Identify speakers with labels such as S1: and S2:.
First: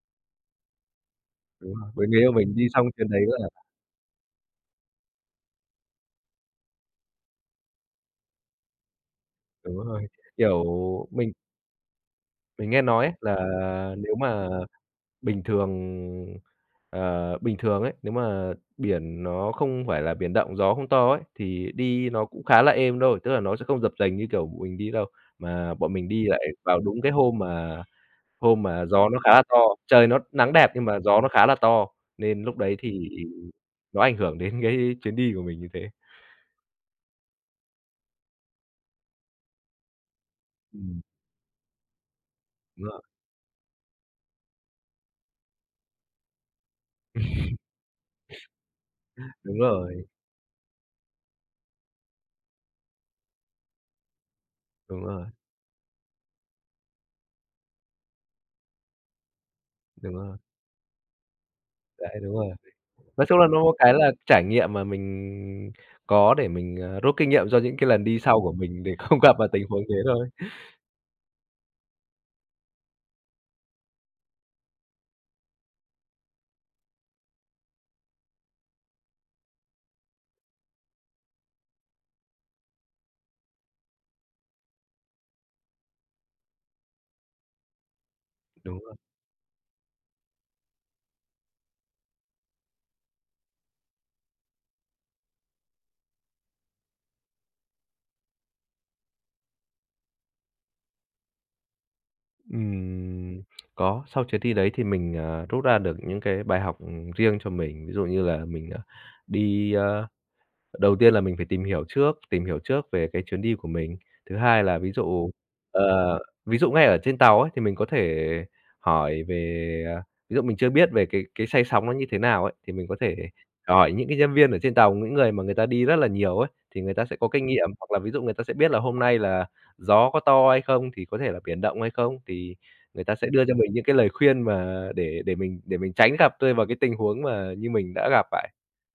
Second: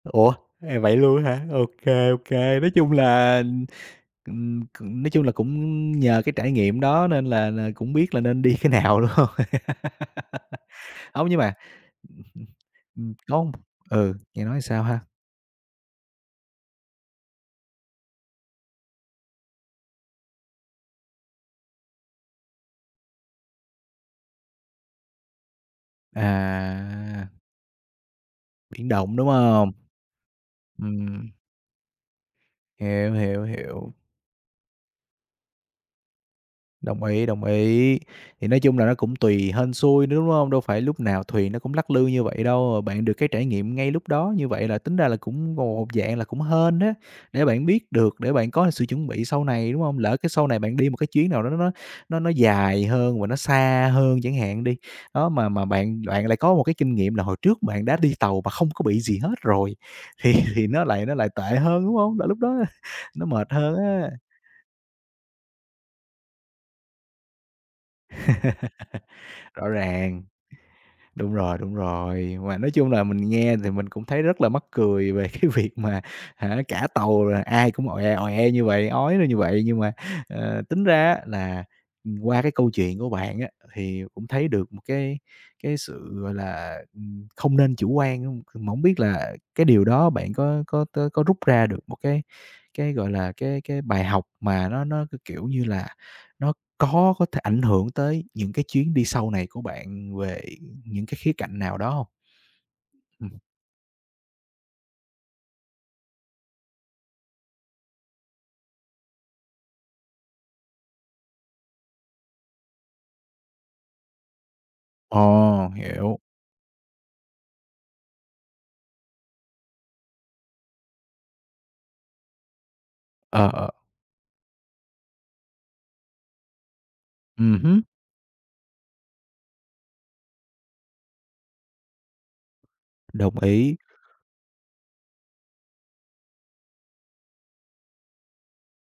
S1: Ủa, à, vậy luôn á hả?
S2: Đúng
S1: OK,
S2: rồi, bởi nếu
S1: OK,
S2: là mình đi
S1: nói
S2: xong
S1: chung
S2: chuyến đấy nữa
S1: là
S2: là
S1: ừm, ừm, c nói chung là cũng nhờ cái trải nghiệm đó nên là là cũng biết là nên đi cái nào, đúng hông?
S2: Đúng rồi, kiểu,
S1: Hông,
S2: mình
S1: nhưng mà ừm,
S2: mình nghe nói
S1: ừm,
S2: ấy
S1: ừm.
S2: là
S1: Hông ừ,
S2: nếu
S1: nghe
S2: mà
S1: nói sao ha?
S2: bình thường, ờ, bình thường ấy, nếu mà biển nó không phải là biển động, gió không to ấy, thì đi nó cũng khá là êm thôi, tức là nó sẽ không dập dềnh như, kiểu, b mình đi đâu. Mà bọn mình đi lại vào đúng cái
S1: À.
S2: hôm mà hôm mà
S1: Biển
S2: gió
S1: động,
S2: nó
S1: đúng
S2: khá là to,
S1: hông?
S2: trời nó nắng đẹp nhưng mà gió nó
S1: Ừm.
S2: khá là to, nên lúc đấy thì
S1: Hiểu, hiểu, hiểu.
S2: nó ảnh hưởng đến cái chuyến đi của mình như thế.
S1: Đồng ý, đồng ý, thì nói chung là nó cũng tùy, hên xui nữa, đúng hông? Đâu phải lúc
S2: Ừm.
S1: nào thuyền nó cũng lắc lư như vậy đâu,
S2: Đúng rồi.
S1: bạn được cái trải nghiệm ngay lúc đó như vậy là tính ra là cũng gồ một dạng là cũng hên á, để bạn biết được, để bạn có sự chuẩn bị sau
S2: Đúng
S1: này, đúng hông?
S2: rồi.
S1: Lỡ cái sau này bạn đi một cái chuyến nào đó nó nó nó nó dài hơn và nó xa hơn chẳng hạn đi,
S2: Đúng rồi.
S1: đó, mà mà bạn bạn lại có một cái kinh nghiệm là hồi trước bạn đã đi tàu mà không có bị gì hết rồi,
S2: Đúng
S1: thì
S2: rồi.
S1: thì nó lại nó lại tệ hơn, đúng
S2: Đấy,
S1: hông? Là
S2: đúng
S1: lúc
S2: rồi.
S1: đó, à, nó
S2: Nói chung là
S1: mệt
S2: nó có một
S1: hơn
S2: cái là
S1: á.
S2: trải nghiệm mà mình có để mình, à, rút kinh nghiệm cho những cái lần đi sau của mình để không gặp vào tình
S1: Rõ
S2: huống thế
S1: ràng.
S2: thôi.
S1: Đúng rồi, đúng rồi, mà nói chung là mình nghe thì mình cũng thấy rất là mắc cười về cái việc mà hả, cả tàu rồi ai cũng oẹ, oẹ như vậy, ói ra như vậy. Nhưng mà, ờ, tính ra á là, ừm, qua cái câu chuyện của bạn á thì cũng thấy được một cái cái sự, gọi là, ừm, không nên chủ quan hông. C mà
S2: Đúng
S1: hổng
S2: rồi.
S1: biết là cái điều đó bạn có có tó có rút ra được một cái cái, gọi là, cái cái bài học mà nó nó, c kiểu như là, nó có có thể ảnh hưởng tới những cái chuyến đi sau này của bạn về những cái khía cạnh nào đó hông? Ừm.
S2: Ừm, có. Sau chuyến ty đấy thì mình, ờ, rút ra được những cái bài học, ừm, riêng cho mình. Ví dụ như là mình, à, đi a, đầu tiên là mình phải tìm hiểu trước tìm hiểu trước về cái chuyến đi của mình. Thứ hai là ví dụ
S1: Ồ,
S2: ờ,
S1: hiểu.
S2: ví dụ ngay ở trên tàu ấy thì mình có thể hỏi về, ờ, ví dụ mình chưa biết về cái cái say sóng nó như thế nào ấy, thì mình có thể
S1: Ờ, ờ.
S2: hỏi những cái nhân viên ở trên tàu, những người mà người ta đi rất là nhiều ấy, thì người ta sẽ có kinh
S1: Ừm
S2: nghiệm.
S1: hứm.
S2: Hoặc là ví dụ người ta sẽ biết là hôm nay là gió có to hay không, thì có thể là biển động hay không, thì người ta sẽ
S1: Đồng
S2: đưa cho mình
S1: ý.
S2: những cái lời khuyên mà để để mình để mình tránh gặp rơi vào cái tình huống mà như mình đã gặp phải.